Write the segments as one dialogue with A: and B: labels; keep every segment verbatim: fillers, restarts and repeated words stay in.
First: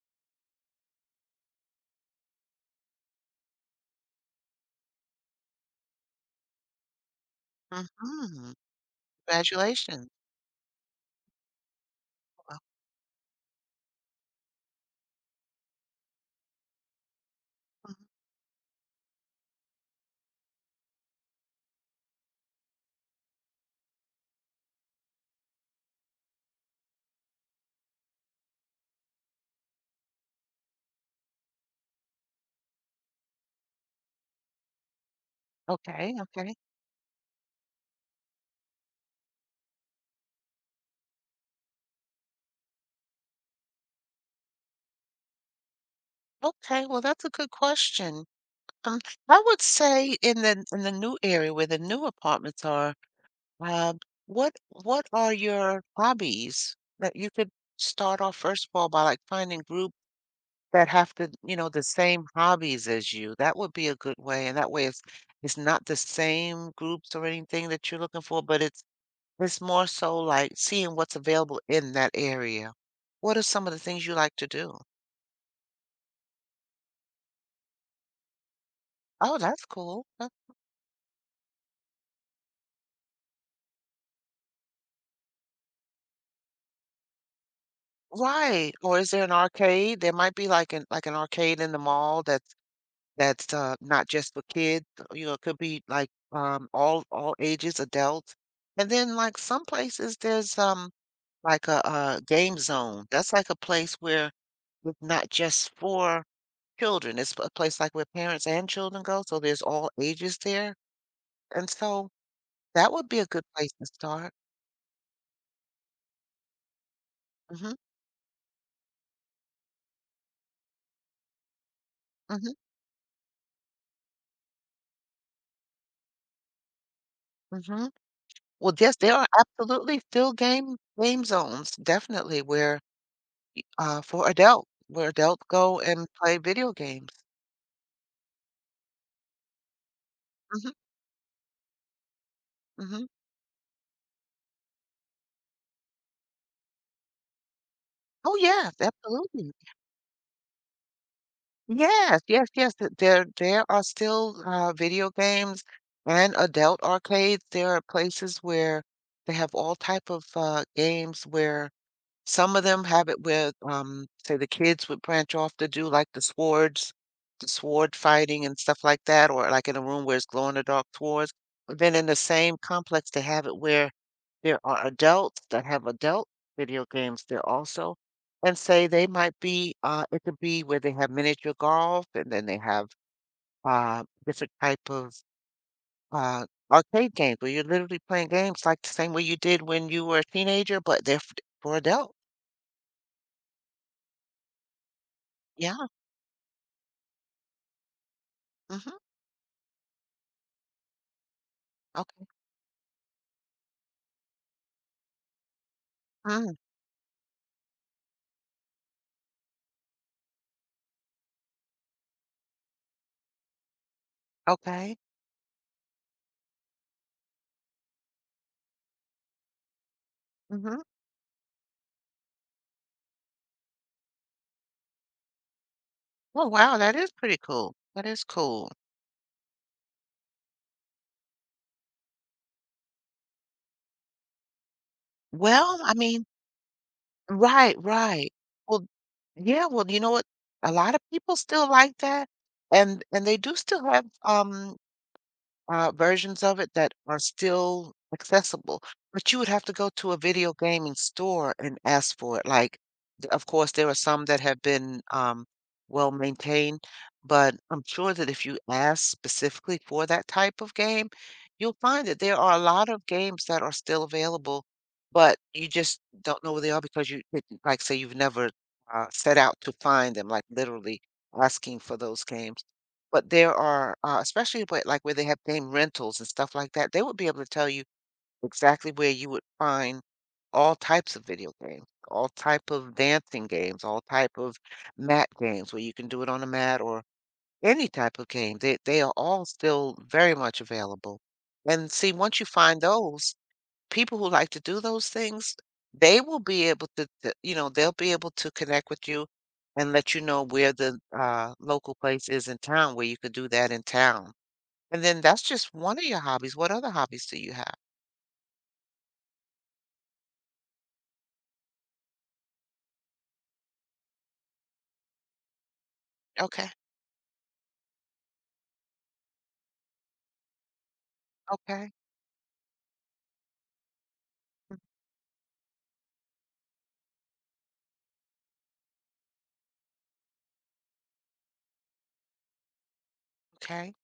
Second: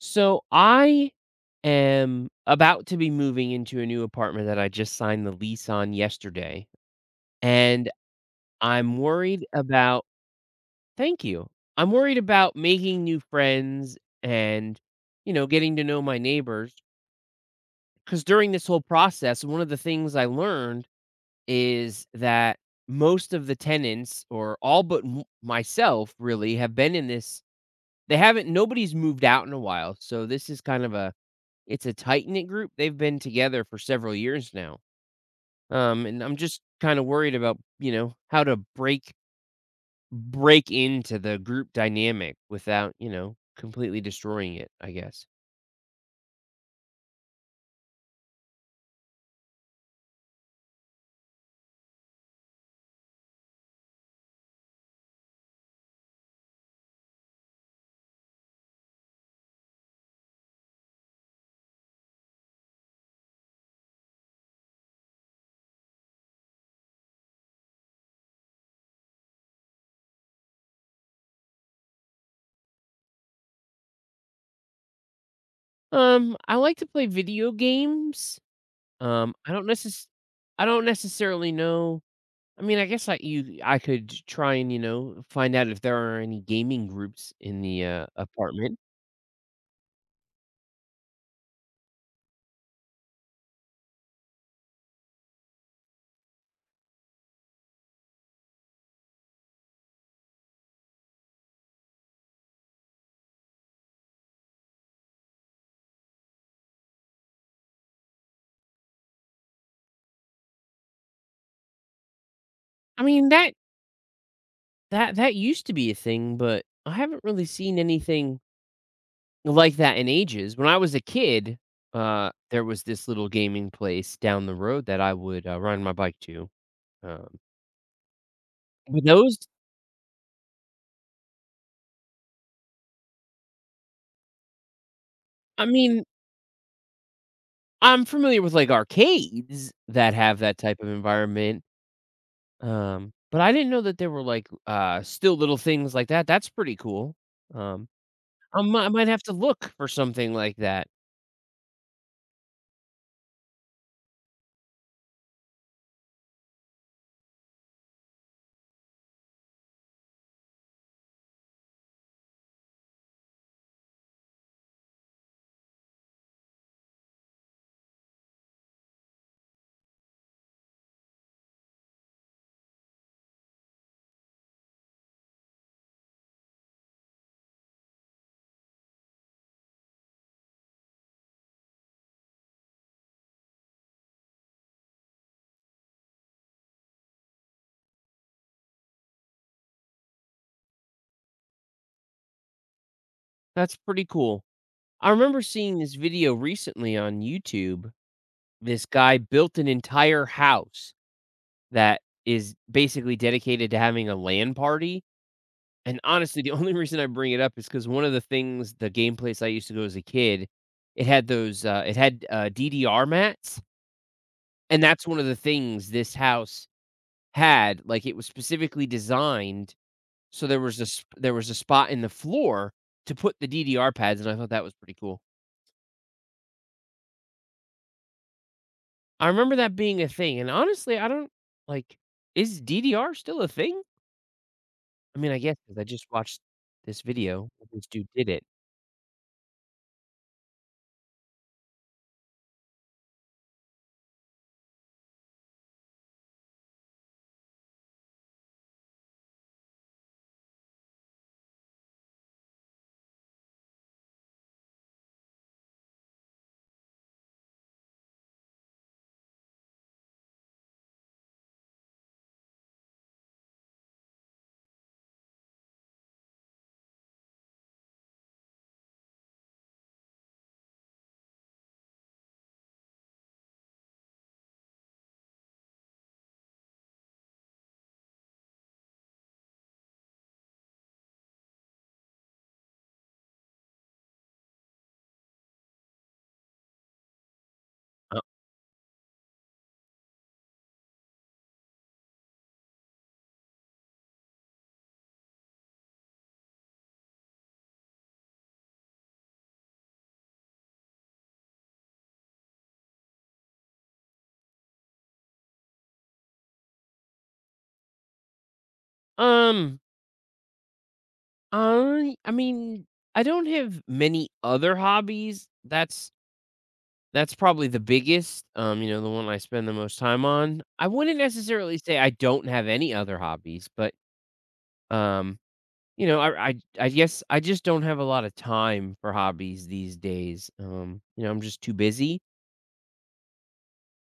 A: So I am about to be moving into a new apartment that I just signed the lease on yesterday. And
B: Mhm.
A: I'm worried about.
B: Congratulations.
A: Thank you. I'm worried about
B: Wow.
A: making new friends and, you know, getting to know my neighbors.
B: Mhm.
A: Because during this whole process, one of the things I learned is that most of the tenants, or all but m- myself, really have been in this. They haven't. Nobody's moved out in a while. So this is kind of a It's a tight knit group. They've been together for several years now. Um,
B: Okay,
A: and I'm
B: okay.
A: just kind of worried about, you know, how to break break into the group dynamic without, you know, completely destroying it, I guess.
B: Okay, well, that's a good question. Um, I would say in the in the new area where the new apartments are, uh, what what are your hobbies that you could start off first of all by like finding group that have the you know the same hobbies as you? That would be a good way, and that way it's it's not the same groups or anything that you're looking for, but it's it's more so like seeing what's available in that area. What are some of the things you like to do?
A: Um, I like to play video games. Um,
B: Oh,
A: I
B: that's
A: don't
B: cool.
A: necess
B: That
A: I don't necessarily know. I mean, I guess I you I could try and, you know, find out if there are any gaming groups in the uh,
B: right.
A: apartment.
B: Or is there an arcade? There might be like an like an arcade in the mall that's that's uh not just for kids. You know, it could be like um all all ages, adults. And then like some places there's um like a, uh game zone. That's like a place where it's not just for children. It's a place like where parents and children go, so there's all ages there. And so that
A: I
B: would be a
A: mean,
B: good
A: that
B: place to start.
A: that that used to be a thing, but I haven't really
B: Mhm,
A: seen anything like that in ages. When I was a kid, uh,
B: mhm,
A: there was this little gaming place down the road that I would, uh, ride my bike to, um,
B: mhm. Well, yes,
A: but
B: there are
A: those
B: absolutely still game game zones, definitely, where, uh, for adult where adults
A: I
B: go
A: mean,
B: and play video games.
A: I'm familiar with, like, arcades that have that
B: Mhm,
A: type of environment,
B: mhm.
A: um, but I didn't know that there were, like, uh, still little things like that. That's pretty cool. Um,
B: Oh,
A: I
B: yes,
A: mi I might have to
B: absolutely.
A: look for something like that.
B: Yes, yes, yes, th there there are still, uh, video games and adult arcades. There are places where they have all type of, uh, games where some of them have it with, um, say the kids would branch off to do like the swords, the sword fighting and stuff like that, or like in a room where it's glow in the dark swords. But then in the same complex, they have it where there are adults that have adult video games there also. And say they might be, uh, it could be where they have miniature golf and then they have uh, different type of uh, arcade games where you're literally playing games like the same way you did when you were a teenager, but they're f- for adults.
A: That's pretty cool. I remember seeing
B: Yeah.
A: this video recently on YouTube. This
B: Hmm.
A: guy built an entire house that is basically dedicated to having a LAN party, and honestly, the
B: Mm,
A: only reason I bring it up is because one of the things the game place I used to go as a kid, it had those, uh it had, uh, D D R mats, and
B: okay.
A: that's one of the things this house had, like, it was specifically designed, so there was
B: Mhm.
A: a sp there was a spot in the floor to put the D D R pads, and I thought that was pretty cool.
B: Oh, wow, that is pretty cool. That is cool.
A: I remember that being a thing, and honestly, I don't. Like, is D D R still a thing? I mean, I guess because
B: Well,
A: I
B: I
A: just
B: mean
A: watched this video where
B: right,
A: this dude did
B: right.
A: it.
B: Well, yeah, well, you know what? A lot of people still like that, and and they do still have, um uh, versions of it that are still accessible, but you would have to go to a video gaming store and ask for it. Like, th- of course, there are some that have been um, well maintained, but I'm sure that if you ask specifically for that type of game, you'll find that there are a lot of games that are still available, but you just don't know where they are because you, didn't- like, say, you've never uh, set out to find them, like literally asking for those games. But there are, uh, especially where, like where they have game rentals and stuff like that, they would be able to tell you exactly where you would find all types of video games, all type of dancing games, all type of mat games where you can do it on a mat or any type
A: Uh,
B: of game. They they are all still very much available. And see, once you find those, people who like to do those things, they will be able to, to you know, they'll be able to connect with you and let you know where the uh, local place is in town where you could do that in town. And then that's just one of your hobbies. What other hobbies do you have?
A: um, I I mean, I don't have many other hobbies. That's
B: Okay.
A: that's probably the biggest, um, you know, the one I spend the most time on. I wouldn't necessarily
B: Okay.
A: say I don't have any other hobbies, but, um, you know, I I I guess I just don't have a lot of time for hobbies these days. Um, you know, I'm just too busy.
B: Okay.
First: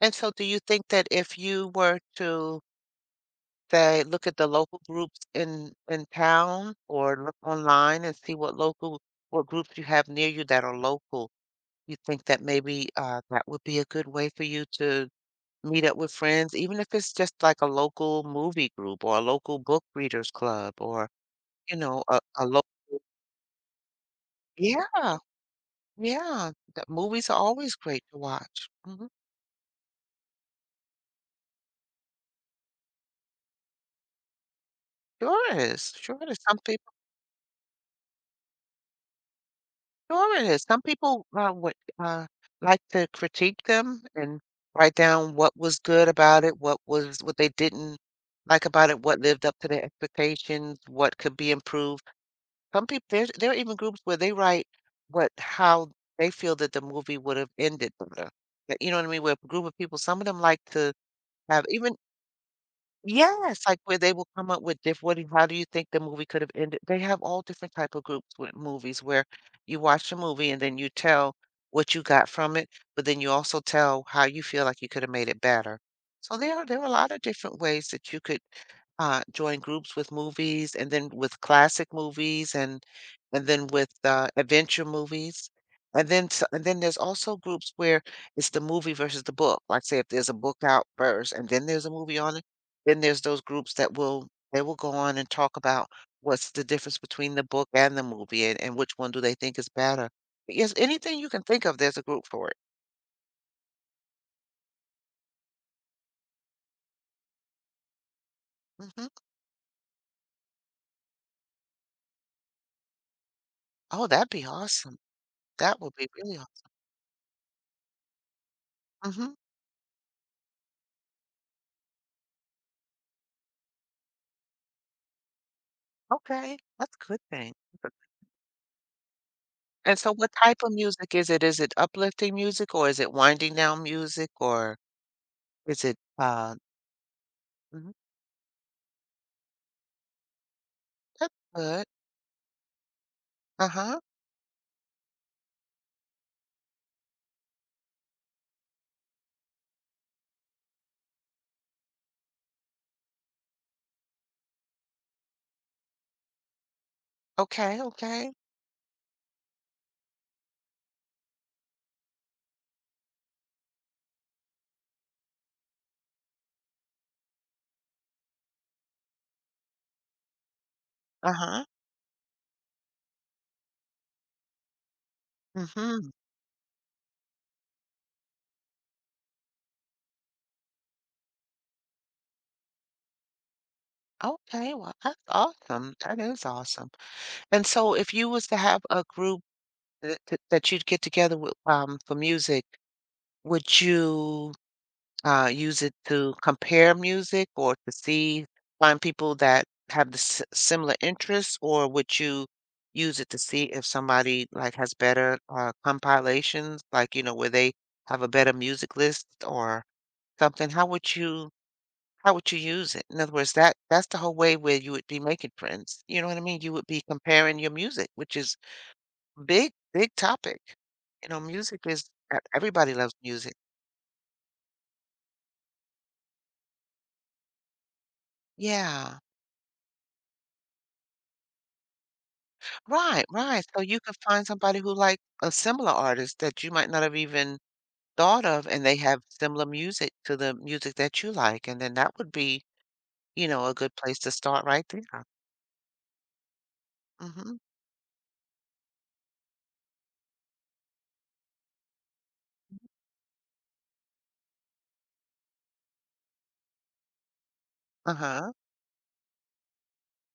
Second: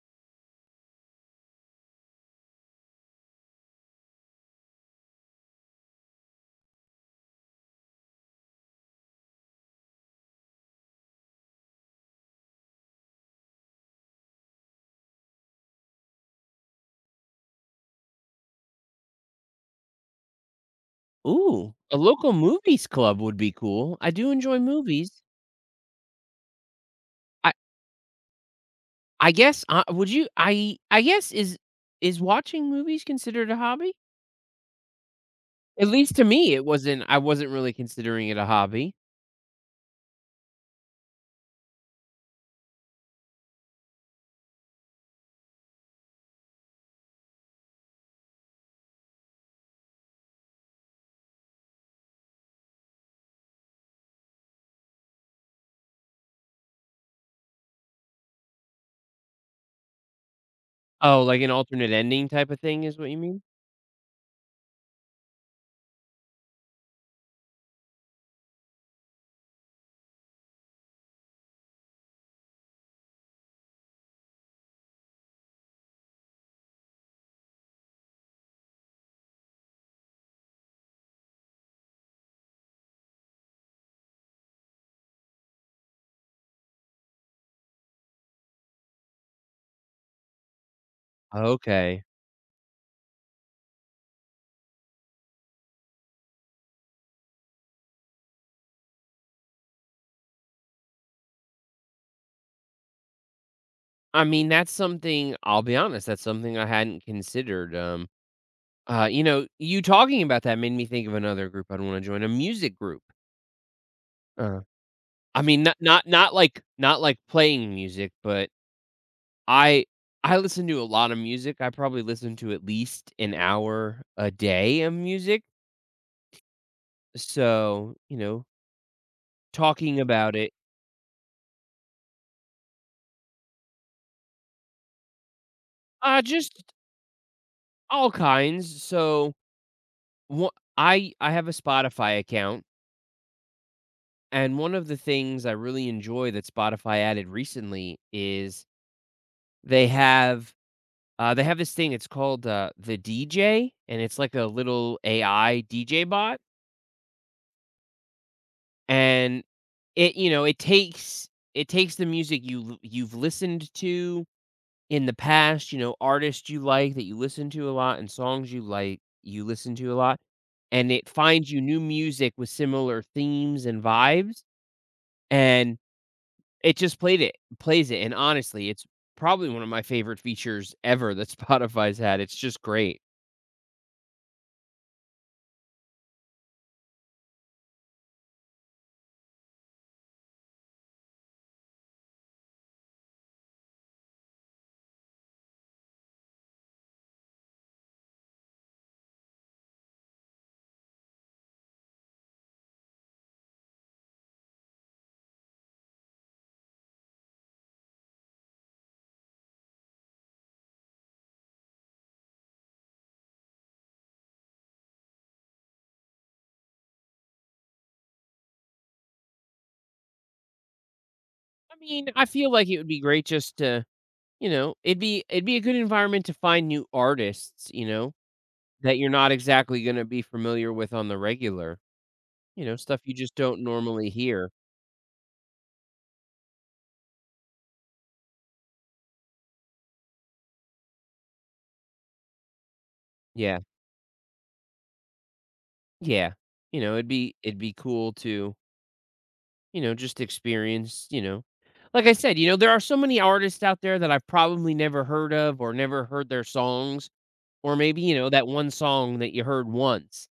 B: And so do you think that if you were to say, look at the local groups in in town or look online and see what local what groups you have near you that are local. You think that maybe uh, that would be a good way for you to meet up with friends, even if it's just like a local movie group or a local book readers club or
A: Ooh,
B: you
A: a
B: know a,
A: local
B: a local
A: movies club would be cool. I do enjoy
B: yeah
A: movies.
B: yeah. The movies are
A: I
B: always great to watch. Hmm.
A: I guess, uh, would you I I guess is is watching movies considered a hobby?
B: Sure
A: At
B: is
A: least
B: sure
A: to
B: it is
A: me, it
B: something.
A: wasn't. I wasn't really considering it a hobby.
B: Sure it is. Some people, uh, would, uh, like to critique them and write down what was good about it, what was what they didn't like about it, what lived up to their expectations, what could be improved. Some people there's there are even groups where they write what how they feel that the movie would have ended better. That you know what I mean? Where a group of people, some of them like to
A: Oh, like an
B: have
A: alternate
B: even
A: ending type of thing is what you mean?
B: yes, like, where they will come up with diff what do you how do you think the movie could have ended? They have all different type of groups with movies where you watch a movie and then you tell what you got from it, but then you also tell how you feel like you coulda made it better. So there are there are a lot of different ways that you could uh, join groups with movies and then with classic movies and and then with uh, adventure movies. And then s- and then there's also groups where it's the movie versus the book. Like say if there's a book out first and then there's a
A: Okay.
B: movie on it, then there's those groups that will they will go on and talk about what's the difference between the book and the movie and, and which one do they think is better. But yes, anything you can think of, there's a group for it.
A: I mean, that's something. I'll be honest, that's something I hadn't considered, um, uh,
B: Hmm.
A: you know, you talking about that made me think of another group I'd wanna join, a music group.
B: Oh, that'd be
A: Uh,
B: awesome.
A: I mean, not
B: That would
A: not
B: be
A: not
B: really
A: like
B: awesome.
A: not like playing music, but
B: Hmm.
A: I I listen to a lot of music. I probably listen to at least an hour a day of music.
B: Okay, that's a good thing.
A: So, you know,
B: And
A: talking
B: so what
A: about it,
B: type of music is it? Is it uplifting music or is it winding down music or is it
A: uh,
B: uh
A: just
B: mhm,
A: all kinds. So, wha I I
B: that's
A: have a
B: good.
A: Spotify account,
B: Uh-huh.
A: and one of the things I really enjoy that Spotify added recently is they have, uh, they have this thing. It's called, uh, the D J, and it's like a little A I D J bot.
B: Okay, okay.
A: And it you know, it takes it takes the music you l you've listened to in the past, you know, artists you like that you listen to a lot and songs you like you listen to a lot, and it finds you
B: Uh-huh.
A: new music with similar themes and vibes, and
B: Mm-hmm.
A: it just played it plays it, and honestly, it's probably one of my favorite features ever that Spotify's had. It's just great.
B: Okay, well, that's awesome. That is awesome. And so if you was to have a group that, that that you'd get together with um for music, would you uh, use it to compare music or to see find people that have the s- similar interests, or would you use it to see if somebody like has better uh, compilations, like you know where they have a better music list or something? How would you how would you use it? In other words, that that's the whole way where you would be making friends. You know what I mean? You would be comparing your music, which is big, big topic. You know,
A: I
B: music is
A: mean, I
B: e,
A: feel like it would
B: everybody
A: be
B: loves
A: great,
B: music.
A: just to you know, it'd be it'd be a good environment to find new artists, you know? That you're
B: Yeah.
A: not exactly gonna be familiar with on the regular, you know, stuff you
B: Right,
A: just don't
B: right, so you
A: normally
B: could find
A: hear.
B: somebody who like a similar artist that you might not have even thought of, and they have similar music to the music that you like, and then that would be, you
A: Yeah,
B: know, a good place to start right there.
A: yeah. You know, it'd be it'd
B: Mhm.
A: be cool to, you know, just experience, you know like I said, you know, there are so many artists out there that I've probably never heard of or never heard their songs, or maybe, you know, that
B: Uh-huh.
A: one song that you heard once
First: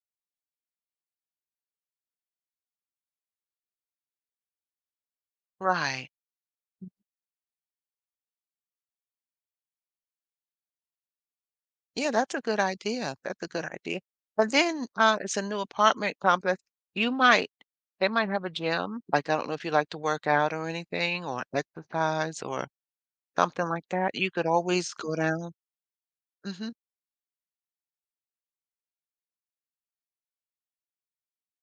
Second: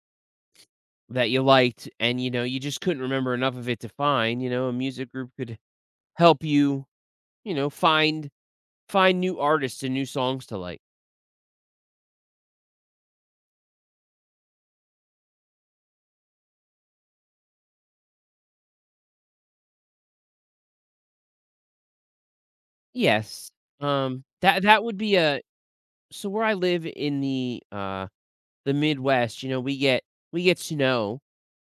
A: that you liked and, you know, you just couldn't remember enough of it to find. You know, a music group could
B: Right.
A: help you, you know, find find new artists and new songs to like.
B: Yeah, that's a good idea, that's a good idea. And then, uh, it's a new apartment complex, you might they might have a gym, like, I don't know if you like to work out or anything or exercise or
A: Yes.
B: something like that,
A: um,
B: you could
A: that that
B: always
A: would
B: go
A: be a
B: down
A: so where I
B: mhm.
A: live in the, uh, the Midwest, you know, we get we get snow,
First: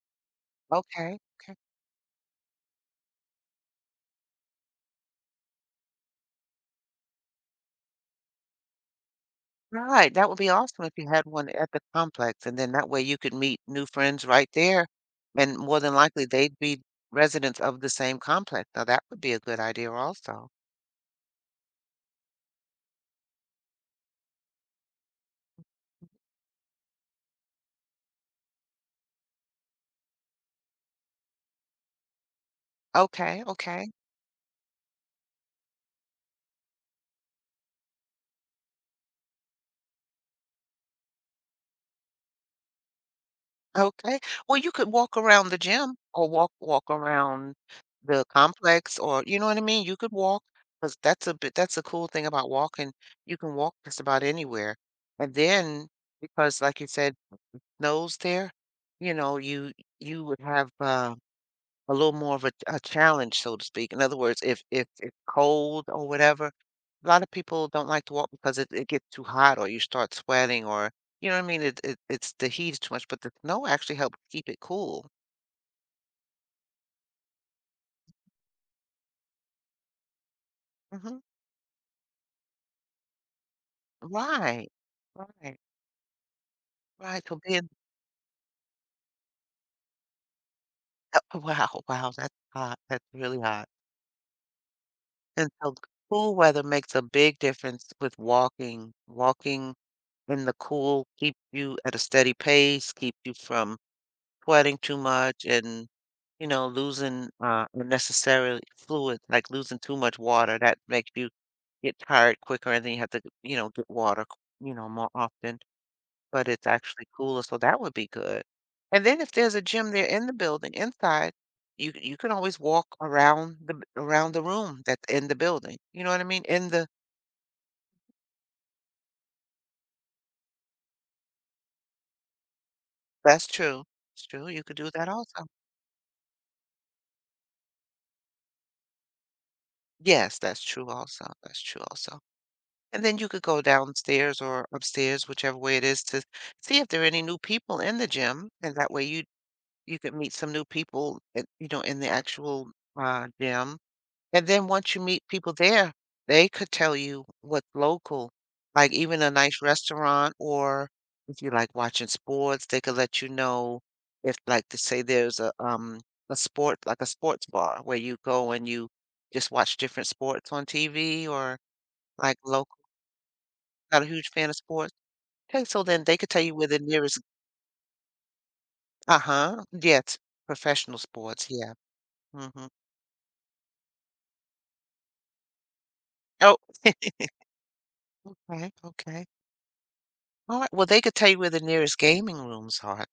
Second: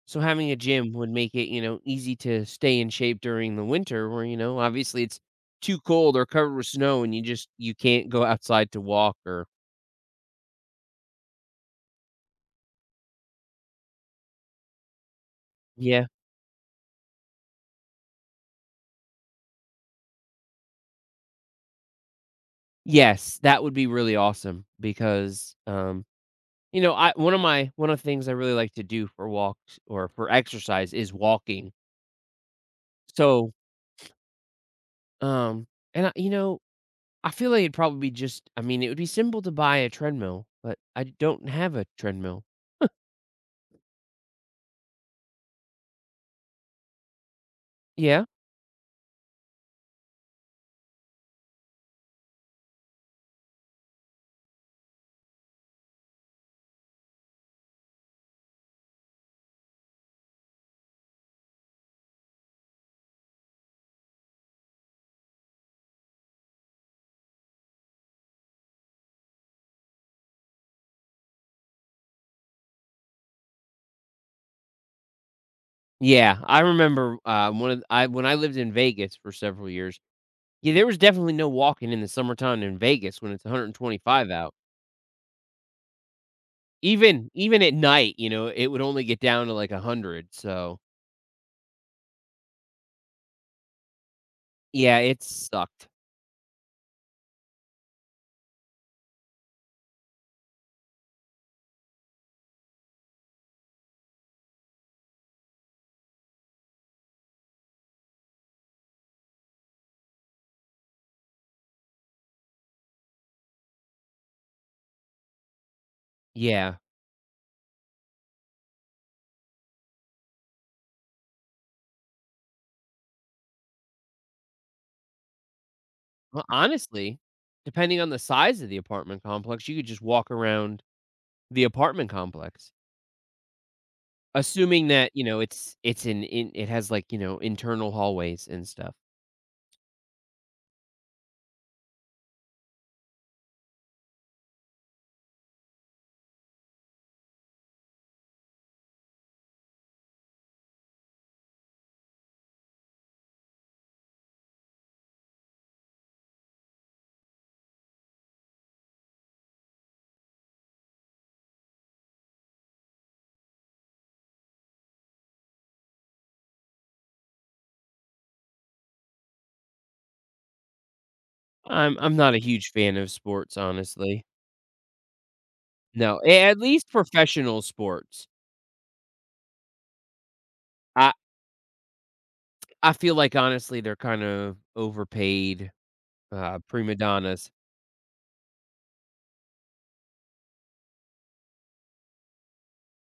A: so having a gym would
B: Okay.
A: make it,
B: Okay.
A: you know, easy to stay in shape during the winter where, you know, obviously it's too cold or covered with snow and you just you can't go outside to walk or.
B: Right, that would be awesome if you had one at the complex, and then that way you could meet new friends right there, and more than
A: Yeah.
B: likely they'd be residents of the same complex. Now that would be a good idea also.
A: Yes, that would be really awesome because, um, you know, I one of my one of the things I really like to do for walks or for exercise is walking.
B: Okay,
A: So,
B: okay,
A: um, and I you know I feel like, it'd probably be just I mean, it would be simple to buy a treadmill, but I don't have a treadmill.
B: okay. Well, you could walk around the gym or walk walk around
A: Yeah.
B: the complex or you know what I mean? You could walk because that's a bit that's a cool thing about walking. You can walk just about anywhere. And then because like you said, snows there, you know, you you would have uh a little more of a, a challenge, so to speak. In other words, if if it's cold or whatever, a lot of people don't like to walk because it, it gets too hot or you start sweating or you know what I mean. It, it it's the heat is too much, but the snow actually helps keep it cool.
A: Yeah, I remember, uh, one of I when I lived in Vegas for several years, yeah, there was
B: Hmm.
A: definitely no walking in the summertime in Vegas when it's one hundred twenty-five out.
B: Right, right, right.
A: Even
B: So
A: even
B: being
A: at night, you know, it would only get down to, like, a hundred, so
B: uh, wow, wow, that's hot. That's really hot.
A: yeah, it
B: And so
A: sucked.
B: cool weather makes a big difference with walking. Walking in the cool keeps you at a steady pace, keep you from sweating too much and, you know, losing uh, unnecessary fluid, like losing too much water. That makes you get tired quicker and then you have to, you know, get water, you know, more often. But it's
A: Yeah.
B: actually cooler, so that would be good. And then if there's a gym there in the building inside, you you can always walk around the around the room that's in the building. You know what I
A: Well,
B: mean? In the
A: honestly, depending on the size of the apartment complex, you could just walk around the apartment complex.
B: that's true. It's true. You could
A: Assuming
B: do that
A: that, you know,
B: also.
A: it's it's an in it has, like, you know, internal hallways and stuff.
B: Yes, that's true also. That's true also. And then you could go downstairs or upstairs, whichever way it is, to see if there are any new people in the gym. And that way you you could meet some new people, at, you know, in the actual uh, gym. And then once you meet people there, they could tell you what's local, like even a nice restaurant, or if you like watching sports, they could let you know if, like, to say there's a um a sport like a sports bar where you go and you just watch different sports on T V or
A: I'm I'm not
B: like
A: a huge
B: local
A: fan of sports,
B: not a
A: honestly.
B: huge fan of sports? Okay, so then they
A: No,
B: could
A: a
B: tell you
A: at
B: where the
A: least
B: nearest
A: professional sports.
B: uh-huh, yes, professional
A: I
B: sports, yeah, mhm.
A: I feel like, honestly, they're kind of overpaid,
B: Oh,
A: uh, prima donnas.
B: okay, okay. Alright, well, they could tell you where the nearest gaming rooms are.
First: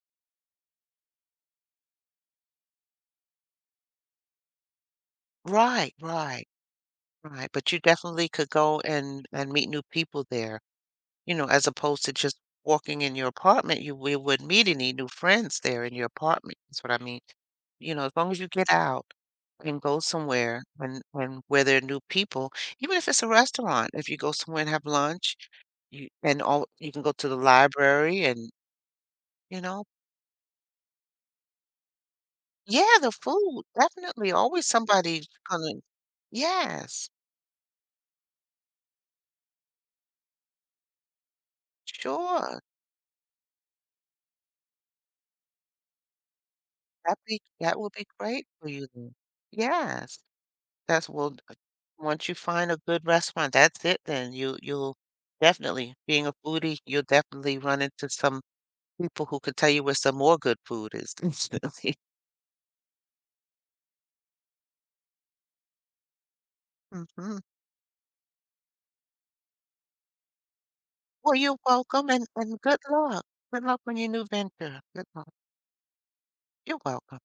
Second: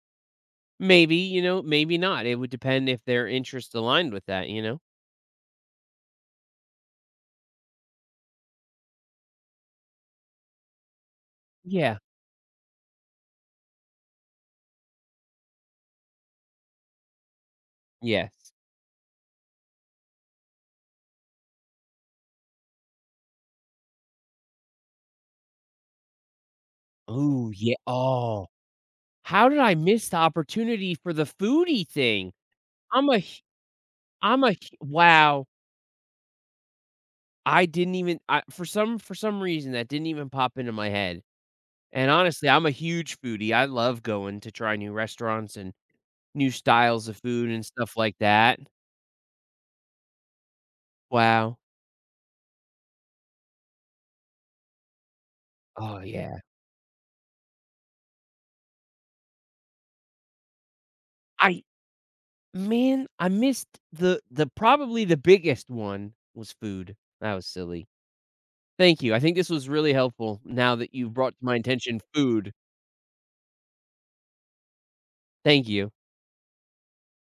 A: Maybe, you know, maybe not. It would depend if their interests aligned with that, you know?
B: Right, right, right, but you definitely could go and and meet new people there, you know, as
A: Yeah.
B: opposed to just walking in your apartment, you we wouldn't meet any new friends there in your apartment, that's what I mean. You know, as long as you
A: Yes.
B: get out and go somewhere and and where there are new people, even if it's a restaurant, if you go somewhere and have lunch, you and all you can go to the
A: Oh, yeah.
B: library
A: Oh,
B: and,
A: how did
B: you
A: I
B: know
A: miss the opportunity for the foodie thing?
B: yeah,
A: I'm
B: the
A: a h
B: food, definitely,
A: I'm a
B: always
A: h
B: somebody's
A: Wow.
B: gonna yes,
A: I didn't even. I, for some for some reason, that didn't even pop into my head, and honestly,
B: sure.
A: I'm a huge foodie. I love going to try new restaurants and new styles of
B: That be
A: food and
B: that would
A: stuff
B: be
A: like
B: great
A: that.
B: for you then. Yes, that's well, uh,
A: Wow.
B: once you find a good restaurant, that's it then. You you'll definitely
A: Oh,
B: being a
A: yeah.
B: foodie, you'll definitely run into some people who could tell you where some more good food is,
A: I
B: definitely.
A: Man, I missed. The the probably the biggest one was food. That
B: Mhm.
A: was silly. Thank you. I think this was really helpful now that you
B: Well,
A: brought to my
B: you're
A: attention
B: welcome and
A: food.
B: and good luck. Good luck on your new venture. Good luck.
A: Thank you.
B: You're welcome.